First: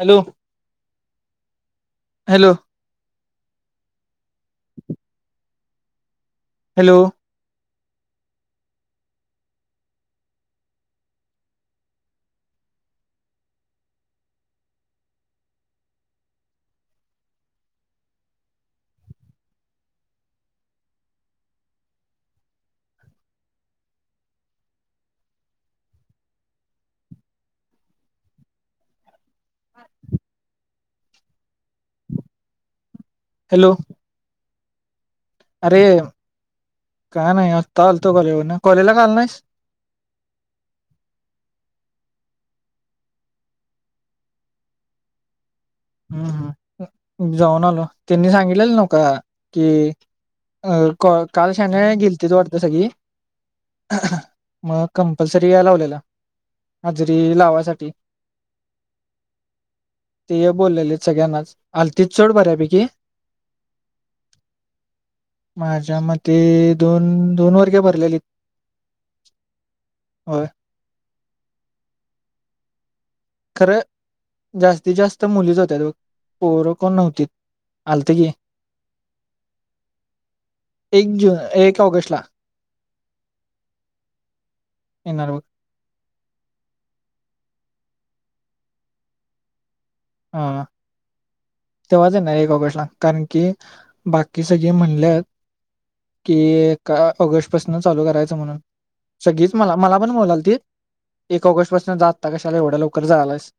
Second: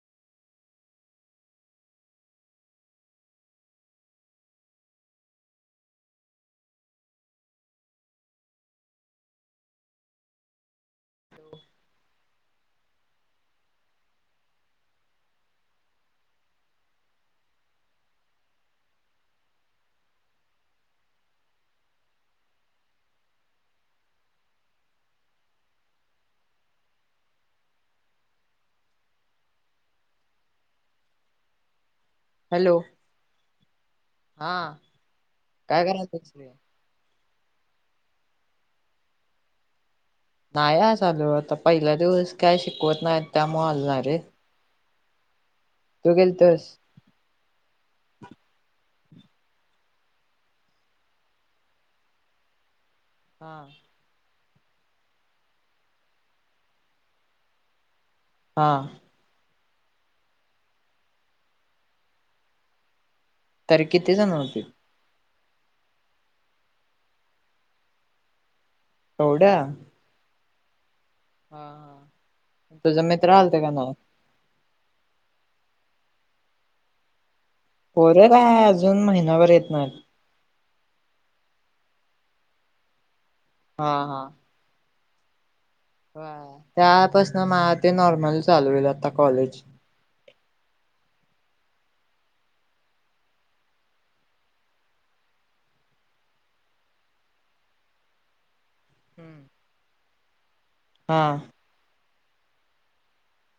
Hello, hello. Hello! [inaudible] Hello! Hello! हा! अरे काय करातेसले. काय नाही आता आलतो कॉलेज वरून, कॉलेजला का आला नाहीस. नाही आज आलो पहिला दिवस, काय शिकवत नाही त्यामुळे आलो नाही रे तू हम्म गेलातास. जाऊन आलो. त्यांनी सांगितल नो. का के अ कॉ काल संध्याकाळी गेलती वाटतं सगळी. हा! मग कंपल्सरी यायला लावलेला, हजरी लावासाठी. हा! [inaudible] बोललेले सगळ्यांनाच, आलतीत सोड बऱ्यापैकी. तर किती जण होती? माझ्या मते दोन, दोन वर्गे भरलेली. हूड्या. हा! तुझा मित्र आलते का खरं नाय? जास्तीत, जास्त मुलीच होत्यांत पोर कोण नव्हती. पोर काय अजून महिनाभर येत नाय. एक जून, एक ऑगस्ट ला. हां हा! येणार हो त्यापासन म ते नॉर्मल चालू होईल, आता कॉलेज. हा तेव्हाच येणार एक ऑगस्ट ला, कारण की बाकी सगळे म्हणल्यात, कि एक ऑगस्ट पासून चालू करायचं म्हणून. हम्म. सगीच मला मला पण बोलाल ती हा एक ऑगस्ट पासून जात आता कशाला एवढ्या लवकर जायालास?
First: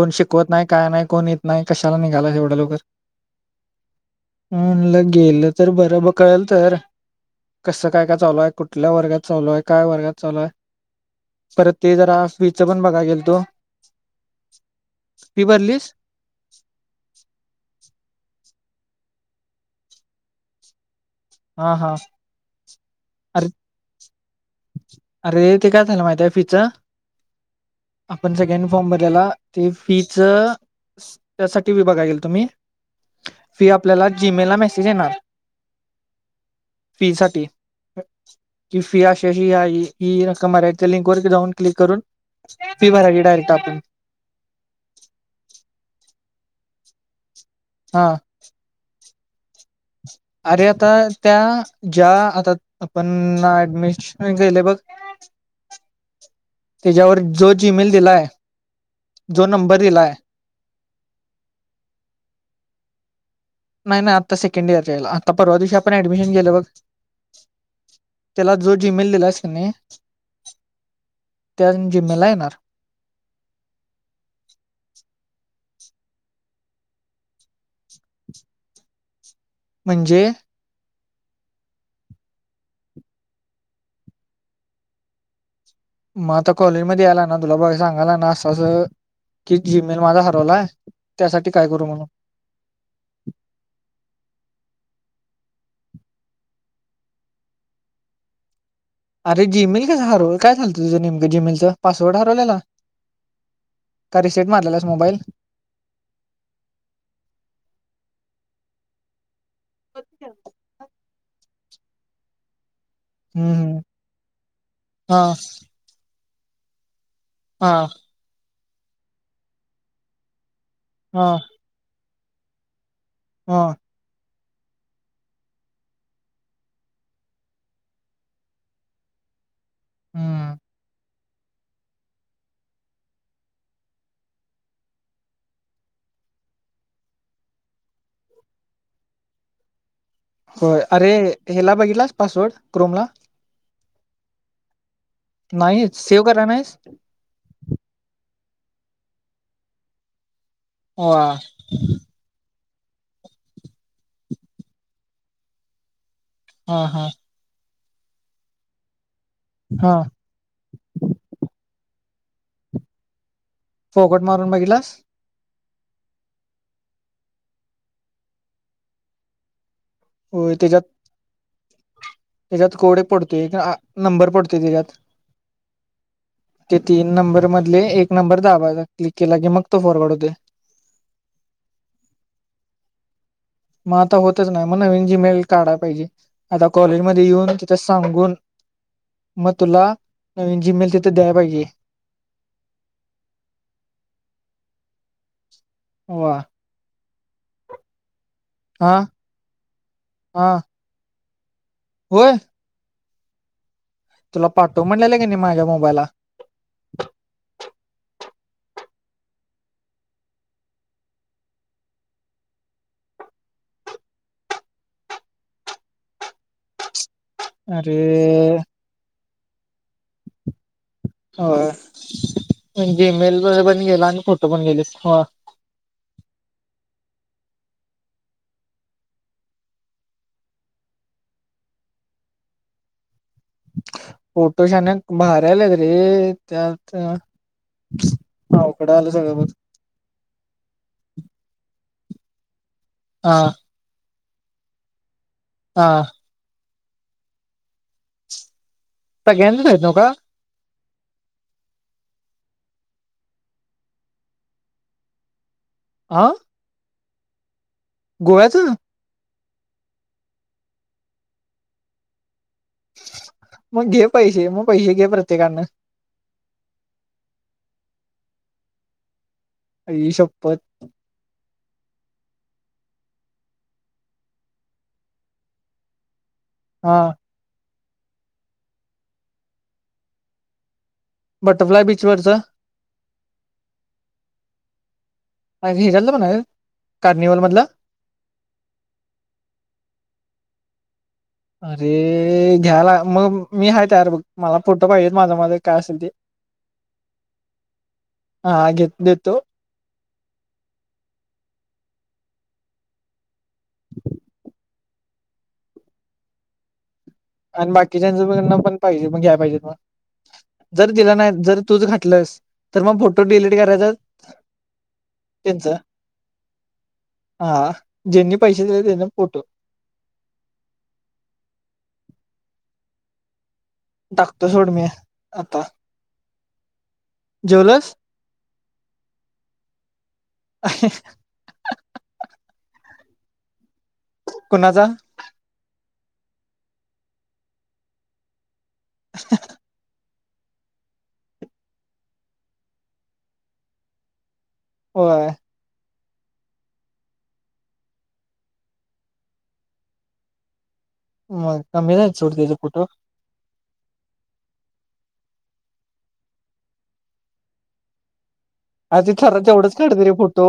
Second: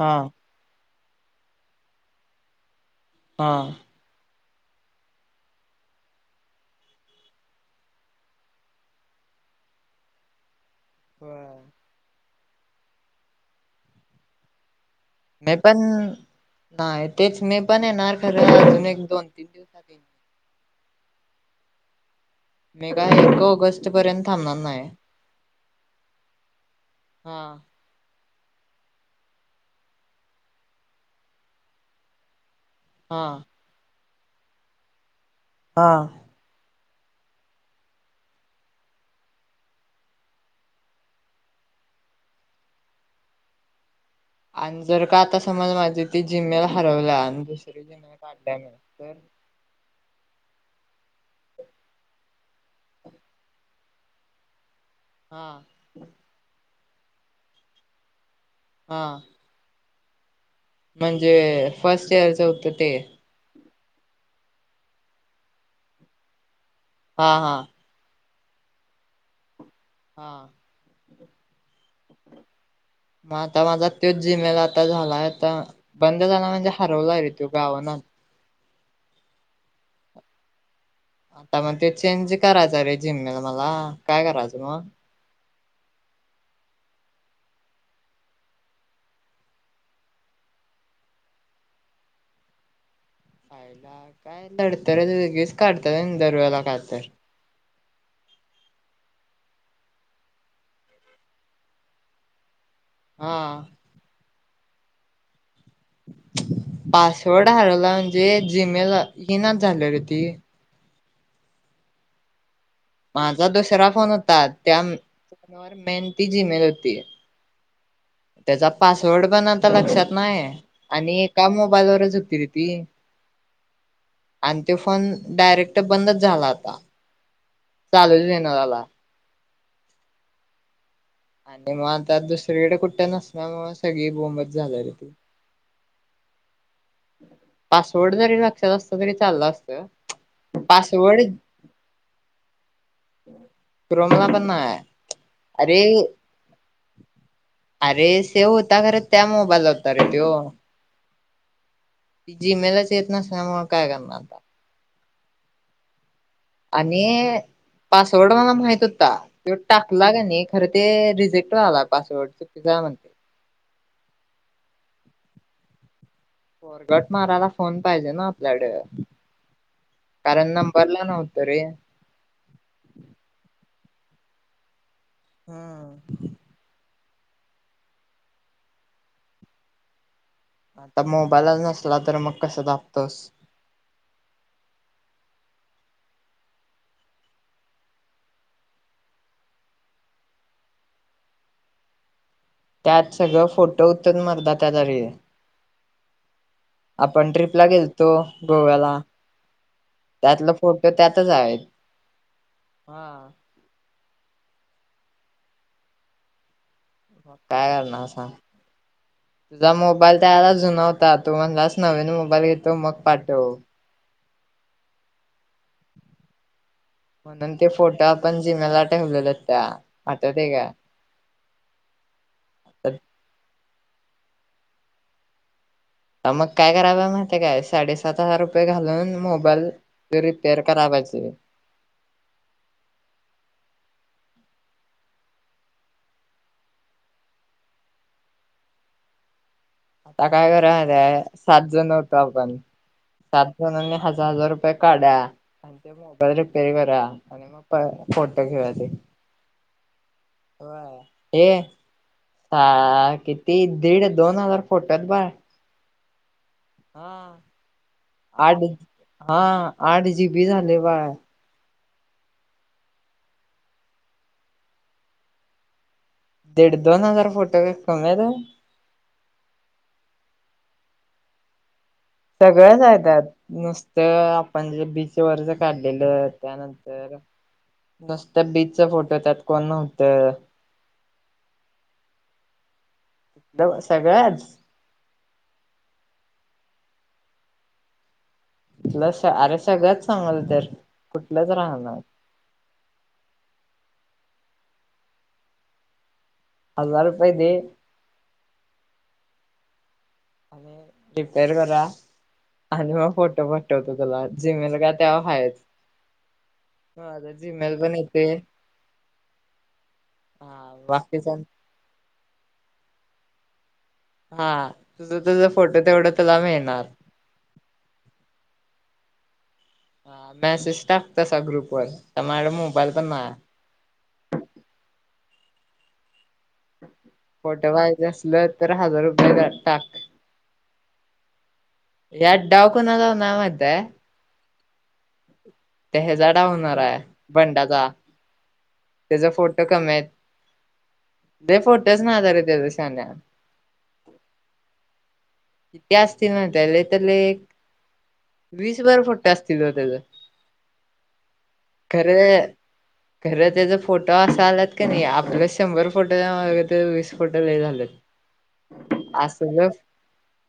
हा शिकवत नाही. काय नाही? कोण येत नाही? कशाला निघाला एवढ्या लवकर? हा हम म्हणलं गेलं तर बरं ब कळेल तर कसं काय काय चालूय? कुठल्या वर्गात चालू आहे? काय वर्गात चालूय? होय. परत ते जरा फीच पण बघा गेलो होतो. मी पण, नाही तेच मी पण येणार खरं एक- दोन दिवसात. हा. हा. मेघा येतो एक अरे ऑगस्ट पर्यंत थांबणार नाही. अरे ते काय झालं माहिती फीच हा आपण सेकंड फॉर्म भरलेला ते फीच त्यासाठी बी बघायला गेलतो मी. हा. फी आपल्याला जीमेल ला मेसेज येणार. हा फी साठी कि फी अशी अशी आहे. ही रक्क मेलला आहे लिंक वर जाऊन क्लिक करून फी भरायची डायरेक्ट आपण. आणि जर का आता समज माझी ती जिम्मेल हरवला आणि हा [unintelligible] अरे आता त्या ज्या आता आपण ऍडमिशन घेयेल आहे बघ हा! त्याच्यावर जो जीमेल दिलाय हा जो नंबर दिलाय [inaudible] म्हणजे फर्स्ट इयरच होतं ते. नाही नाही आत्ता सेकंड इयर यायला आत्ता परवा दिवशी आपण ऍडमिशन गेल बघ हां हां त्याला जो जीमेल दिलास की नाही हां जे मला येणार म आता माझा तोच जिमेल आता झालाय आता. बंद झाला म्हणजे हरवलाय रे तो गावना. म्हणजे आता मग ते चेंज करायचं रे जी मेल मला काय करायचं मग? मग आता कॉलेज मध्ये याय लागणार तुला बघ सांगायला लागणार असं असं कि जीमेल माझा हरवलाय त्यासाठी काय करू म्हणून च्यायला काय लडतरच वेगळीच काढतात होनी दर वेळेला काय तर अरे जीमेल कसं हरवलं काय झालतं तुझं नेमकं जीमेलचं पासवर्ड हरवलेलं? हां रिसेट मारलेलास मोबाईल? पासवर्ड हरवला म्हणजे जीमेल ईनाच झालंय रे ती. माझा हम्म हम्म. दुसरा फोन होता त्या हा फोनवर मेन ती जीमेल होती. हां. त्याचा पासवर्ड पण आता लक्षात नाही आणि एका मोबाईलवरच हो ती रे ती. हां. आणि त्यो फोन डायरेक्ट बंदच झाला होता चालूच हुईना झाला. हम्म. आणि मग आता दुसरीकडे कुठं नसल्यामुळं सगळी बोंबच झाल्या रे ती. पासवर्ड जरी लक्षात असतं तरी चाललं असतं. होय अरे पासवर्ड हेला बघितलास पासवर्ड क्रोमला? क्रोमला पण नाय. अरे नाहीच सेव्ह कराय नाहीस? सेव होता खरं त्या मोबाईलला होता रे त्यो. [unintelligible] ते जीमेलच येत नसल्यामुळं काय करणार आता? हा हा आणि पासवर्ड मला माहित होता. त्यो हा टाकला क नाही खरं ते रिजेक्ट [unintelligible] पासवर्ड चुकीचा आहे म्हणतंय. फॉरगॉट मारून बघितलास? फॉरगॉट मारायला फोन पाहिजे ना आपल्याकडं. कारण नंबरला नव्ह त रे. त्याज्यात कोड एक पडतोय [unintelligible] नंबर पडतोय त्याज्यात. हम्म. तीन नंबर मधले एक नंबर दाबायचा क्लिक केला की मग तो फॉरगॉट होतोय. आता मोबाईलच नसला तर मग कसं दाबतोस? म आता होतच नाही मग नवीन जीमेल काढाय पाहिजे आता कॉलेजमध्ये येऊन तिथं सांगून म तुला नवीन जीमेल तिथं द्याय पाहिजे. त्यात सगळं फोटो हुतं [unintelligible] वा. आपण ट्रीपला गेलतो गोव्याला हा हा त्यातलं फोटो त्यात तच आहेत. होय? हा तुला पाठव म्हणलेला क नाही माझ्या मोबाईलला? मग काय करणार सांग तुझा मोबाईल त्या वेळेला जुना होता तू म्हणालास नवीन मोबाईल घेतो मग पाठव. म्हणून ते अरे फोटो आपण जी मेलला ठेवलेलं त्या आठवतंय का? होय जीमेल पण गेला आणि फोटो पण गेलेत हो. मग काय करायचं माहिती आहे काय साडेसात हजार रुपये घालून मोबाईल रिपेअर करा पाहिजे. फोटो शान भारी आलेत रे त्यात अवघड आलं सगळं बघ. आता काय कराय सात [unintelligible] हा सात जनानी हज हजार रुपये काढा. हा [unintelligible] मोबाईल रिपेरी कर डा आणि पळ फोटो घेऊया ते. सगळ्याच हायत नवका व्हय ए आ किती दीड दोन हजार फोटो हायत बाळ. आ. हा आं. गोव्याचं. हा आठ जीबी झालय बाळ. मग घे पैसे म पैसे घे प्रत्येकानं दीड दोन हजार फोटो काय कमी हायत होय. आई शप्पथ. सगळंच हाय त्यात नुसतं आपण जे बीच वरच काढलेलं हा त्यानंतर नुसत बीच फोटो त्यात कोण नव्हत बटरफ्लाय बीचवरच लव सगळंच बाकी हेच्यातल पण हाय कार्निवल मधल. इथलं अरे सगळंच सांगलोय तर कुठलंच राहणार अरे घ्याला मग मी हा [unintelligible] मला फोटो पाहिजे माझं माझं काय असेल ते. हजार रुपये दे हा घेत देतो. रिपेर करूया आणि मग फोटो पाटवतो तुला जिमेल काय त्याव हायच माझा आणि जीमेल पण येते बाकीच्याच आपण पाहिजे घ्या पाहिजेत मग हा जर दिल नाइ बाकीच्या जर तूच घातलस तर मग पू डिलीट करायचत हा तुझ तुझ फोटो तेवढं तूला मिळणार. हा ज्यांनी पैसे दिले त्यांना फोटो. हा मेसेज टाक तसा ग्रुप वर आता माझ्याकड मोबाईल पण नाया. टाकतो सोड मी आता. फोट जेवलस पाहिजे असल तर हजार रुपये [unintelligible] टाक यात डाव कुणाचा [unintelligible] माहित्याय कुणाचा. त्या हेजा डाव हुणार हाय बंडाचा तेज फोटो कमी हायत. लय फोटोचं नायात तेज शान्या. व्हय. ती असतील माहित्याय लय तर लय एक वीस भर फोटो असतील बघ तेज. मग कमी नाही सोड त्याच फोटो खरं त्याचा फोटो असा आलात का नाही आपल्या शंभर फोटो वीस फोटो ल झालेत. अ तेथरात असलं तेवढच काढत रे फट. फो तो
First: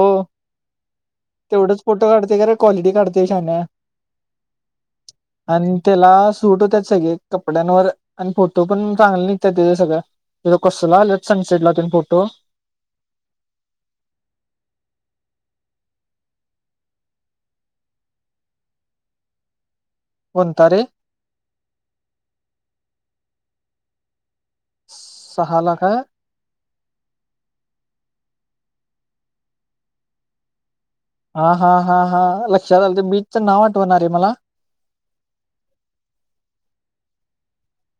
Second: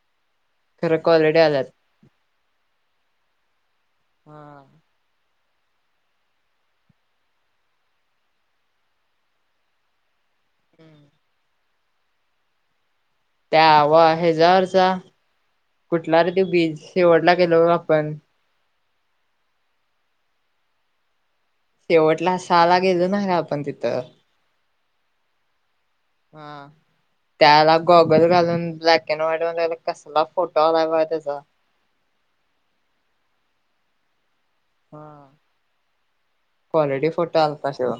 खरं क्वालिटी आल्यात. तेवढच फोटो काढते का र क्वालिटी काढते छान हा आणि त्याला सूट होतात सगळे कपड्यांवर आणि फोटो पण चांगले निघतात त्याच सगळं इ कोस लेफ्ट सड सईड ला न पटो त्यावा हच्यावररचा कुठला र त बीज शेवडला गेलो आपण होणता रे शेवटला असाला गेलो ना का आपण तिथं सहाला काय ह त्याला गॉगल घालून ब्लॅक अँड व्हाईट कसला फोटो आला हा हा हा हा लक्षात आलं बीच नाव होणार आहे मला ह क्वालिटी फोटो आलफशव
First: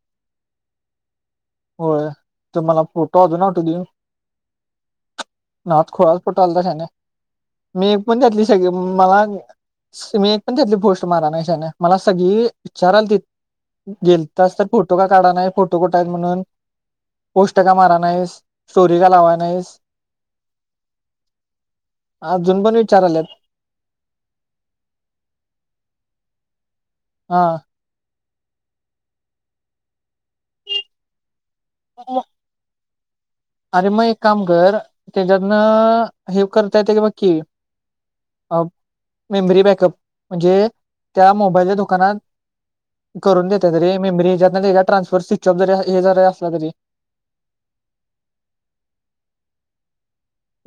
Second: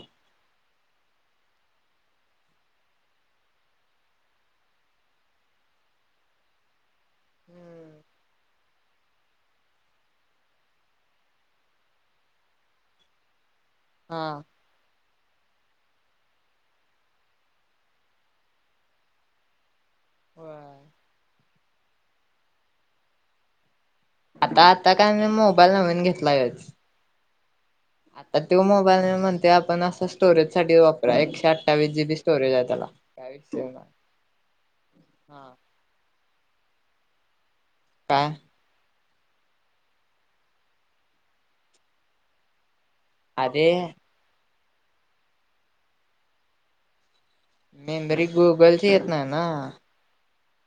होय तर मला फोटो अजूनून आठू देऊ नाद खोळाात फोटो आला तशाने मी एक पण घातली मला मी एक पण त्यातली गोष्ट मारा नाही त्याने मला सगळी विचारायल त हा गेलता असत फोटो का काढाणार फोटो तोकोट म्हणून पोष्टट का मारा नाहीस स्टोरी का लावा नाहीस ह हा अजून पण विचार आलेत आता आता काय मी मोबाईल नवीन घेतलायच हा आता तो मोबाईल नाही म्हणते आपण असं स्टोरेज साठी वापरा एकशे अठ्ठावीस जी बी स्टोरेज आहे त्याला. काय विषय अरे नाही मग एक काम कर हा त्याच्यातनं हे करता येतय का बघ की का मेमरी बॅकअप म्हणजे त्या मोबाईलच्या दुकानात करून अरे देत्यात रे मेमरी येज्यात. नाही ते येज्यात ट्रान्सफर सिचऑप जरी हे जरी असला तरी मेमरी गुगलची येत नाय ना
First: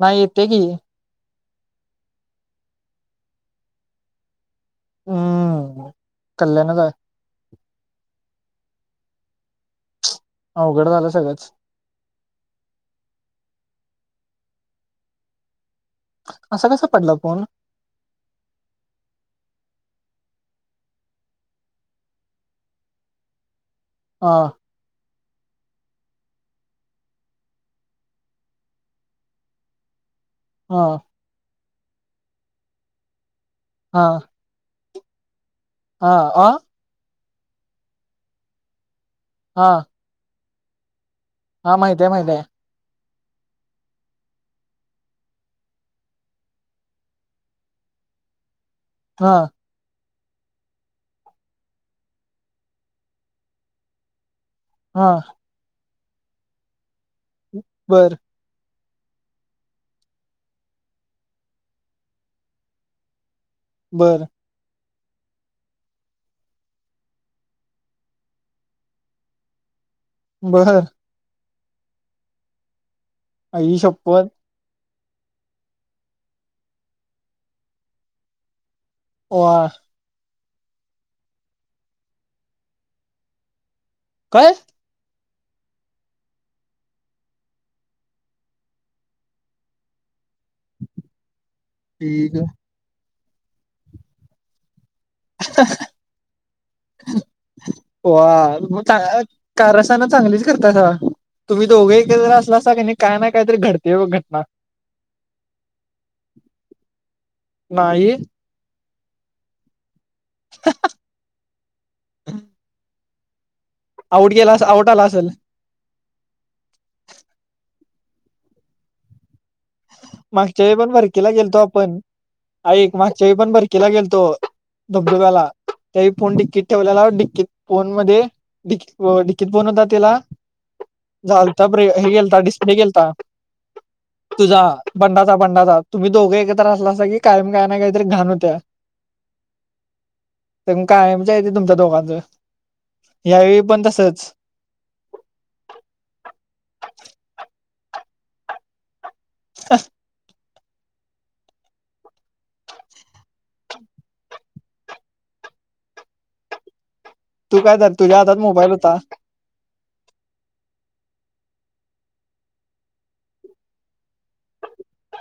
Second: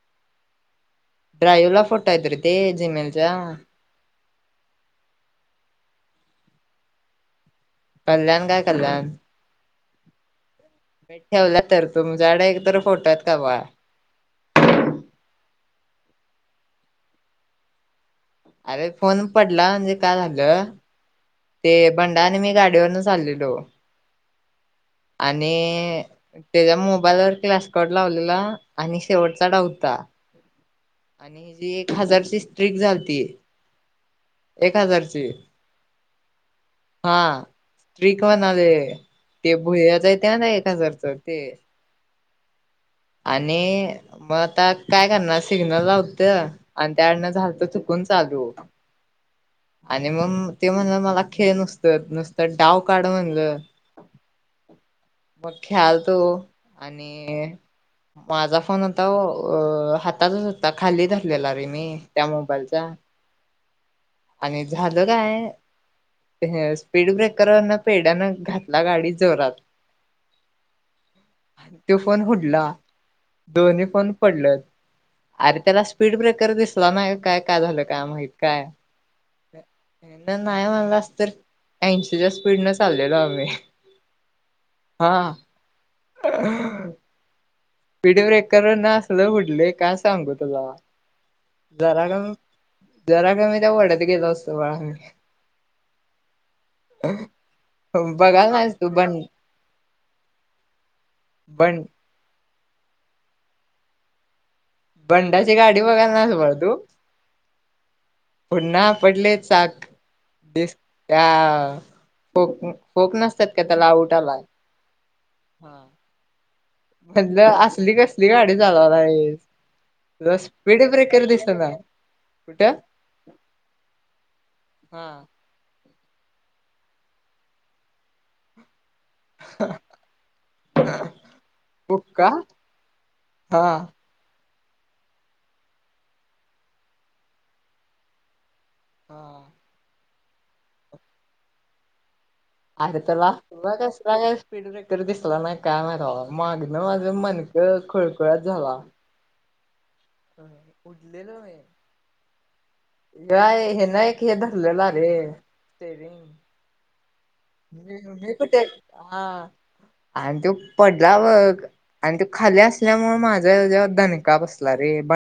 नाही येत्या की ड्राईव्ह ला फोटो आहेत रे ते जिमेलच्या हम्म कल्याणच हाय. कल्याण काय कल्याण अवघड झालं मी सगळंच ठेवल्यात तर तुमच्याकडं एक तर फोटो आहेत का बघा? असं कसा पडला फोन? अरे फोन पडला म्हणजे का झालं ते बंडा आणि मी गाडीवरन चालल्यालो हा. आणि त्याच्या मोबाईलवर क्लासकोट लावलेला आणि शेवटचा डाव होता. हा. आणि एक हजारची स्ट्रिक झालती. हा. एक हजारची हा अ [unintelligible] ते हा भुयाच आहे त्या नाही जर तर हा माहिती आहे माहिती आहे. आणि मग आता काय करणार सिग्नलला होत आणि त्याकडन झालत चुकून चालू हा आणि मग ते म्हणलं, मला खेळ नुसतं-नुसतं डाव काढ म्हणलं. हा मग खेळालं. तो. आणि. बर माझा फोन. आता हो अ हातातच होता, खाली धरलेला रे मी त्या मोबाईलचा. बरं. आणि झालं काय स्पीड ब्रेकरवरन पेड्यान घातला गाडी जोरात. बहर. त्यो फोन उडला आई दोन्ही पण शपथ पडलेत. अरे त्याला स्पीड ब्रेकर दिसला नाय काय, काय झालं, काय माहित काय. वॉर. नाही म्हणलास, तर ऐंशीच्या स्पीड न चाललेलो आम्ही काय? हां. स्पीड ब्रेकरवरन असलं उडलोय काय सांगू तुला जरा ठीक कमी जरा का मी त्या वड्यात गेलो असतो वळानं. बघायला वा, नाहीस मग तू का बंड कारस्थाना चांगलीच करता. तुम्ही बंड दोघं एकत्र असलास. का नाही काय तरी घडतेय बघ घटना. बंडाची गाडी बघायला नास बाळा तू, नाही पुन्हात. पडले चाक. आ [unintelligible] होप नसतात. आऊट गेलास, आवट आला असल. हा. म्हणलं असली कसली गाडी चालवालाईस. मागच्या वेळी पण बरकीला गेलतो आपण, कुठं ऐक मागच्या वेळी पण बरकीला गेलतो हा धबधब्याला. त्यावेळी फोन डिकीत ठेवलेलाव डीकित फोन मध्ये हो डिकीत फोन होता तेला झालता ब्रे हे बुक्का गेलता डिस्प्ले गेलता. हा तुझा बंडाचा बंडाचा तुम्ही दोघं एकत्र असलासा की कायम काय नाही काहीतरी घाण होत्या. हा. तर म कायमच आहे ते तुमच्या दोघांचं. अरे त्याला यावेळी पण कसला तसंच काय स्पीड ब्रेकर दिसला नाय काय माहिती राव मागनं माझं मन क खुळखुळाच झाला. [unintelligible] ह उडलेल होय. काय हे ना एक हे धरलेलं रे स्टेरींग. तू काय तर मी तुझ्या मी हातात कुठं मोबाईल होता. हा आणि तो पडला बघ, आणि तो खाली असल्यामुळे माझ्या ह्याच्यावर दणका बसला रे.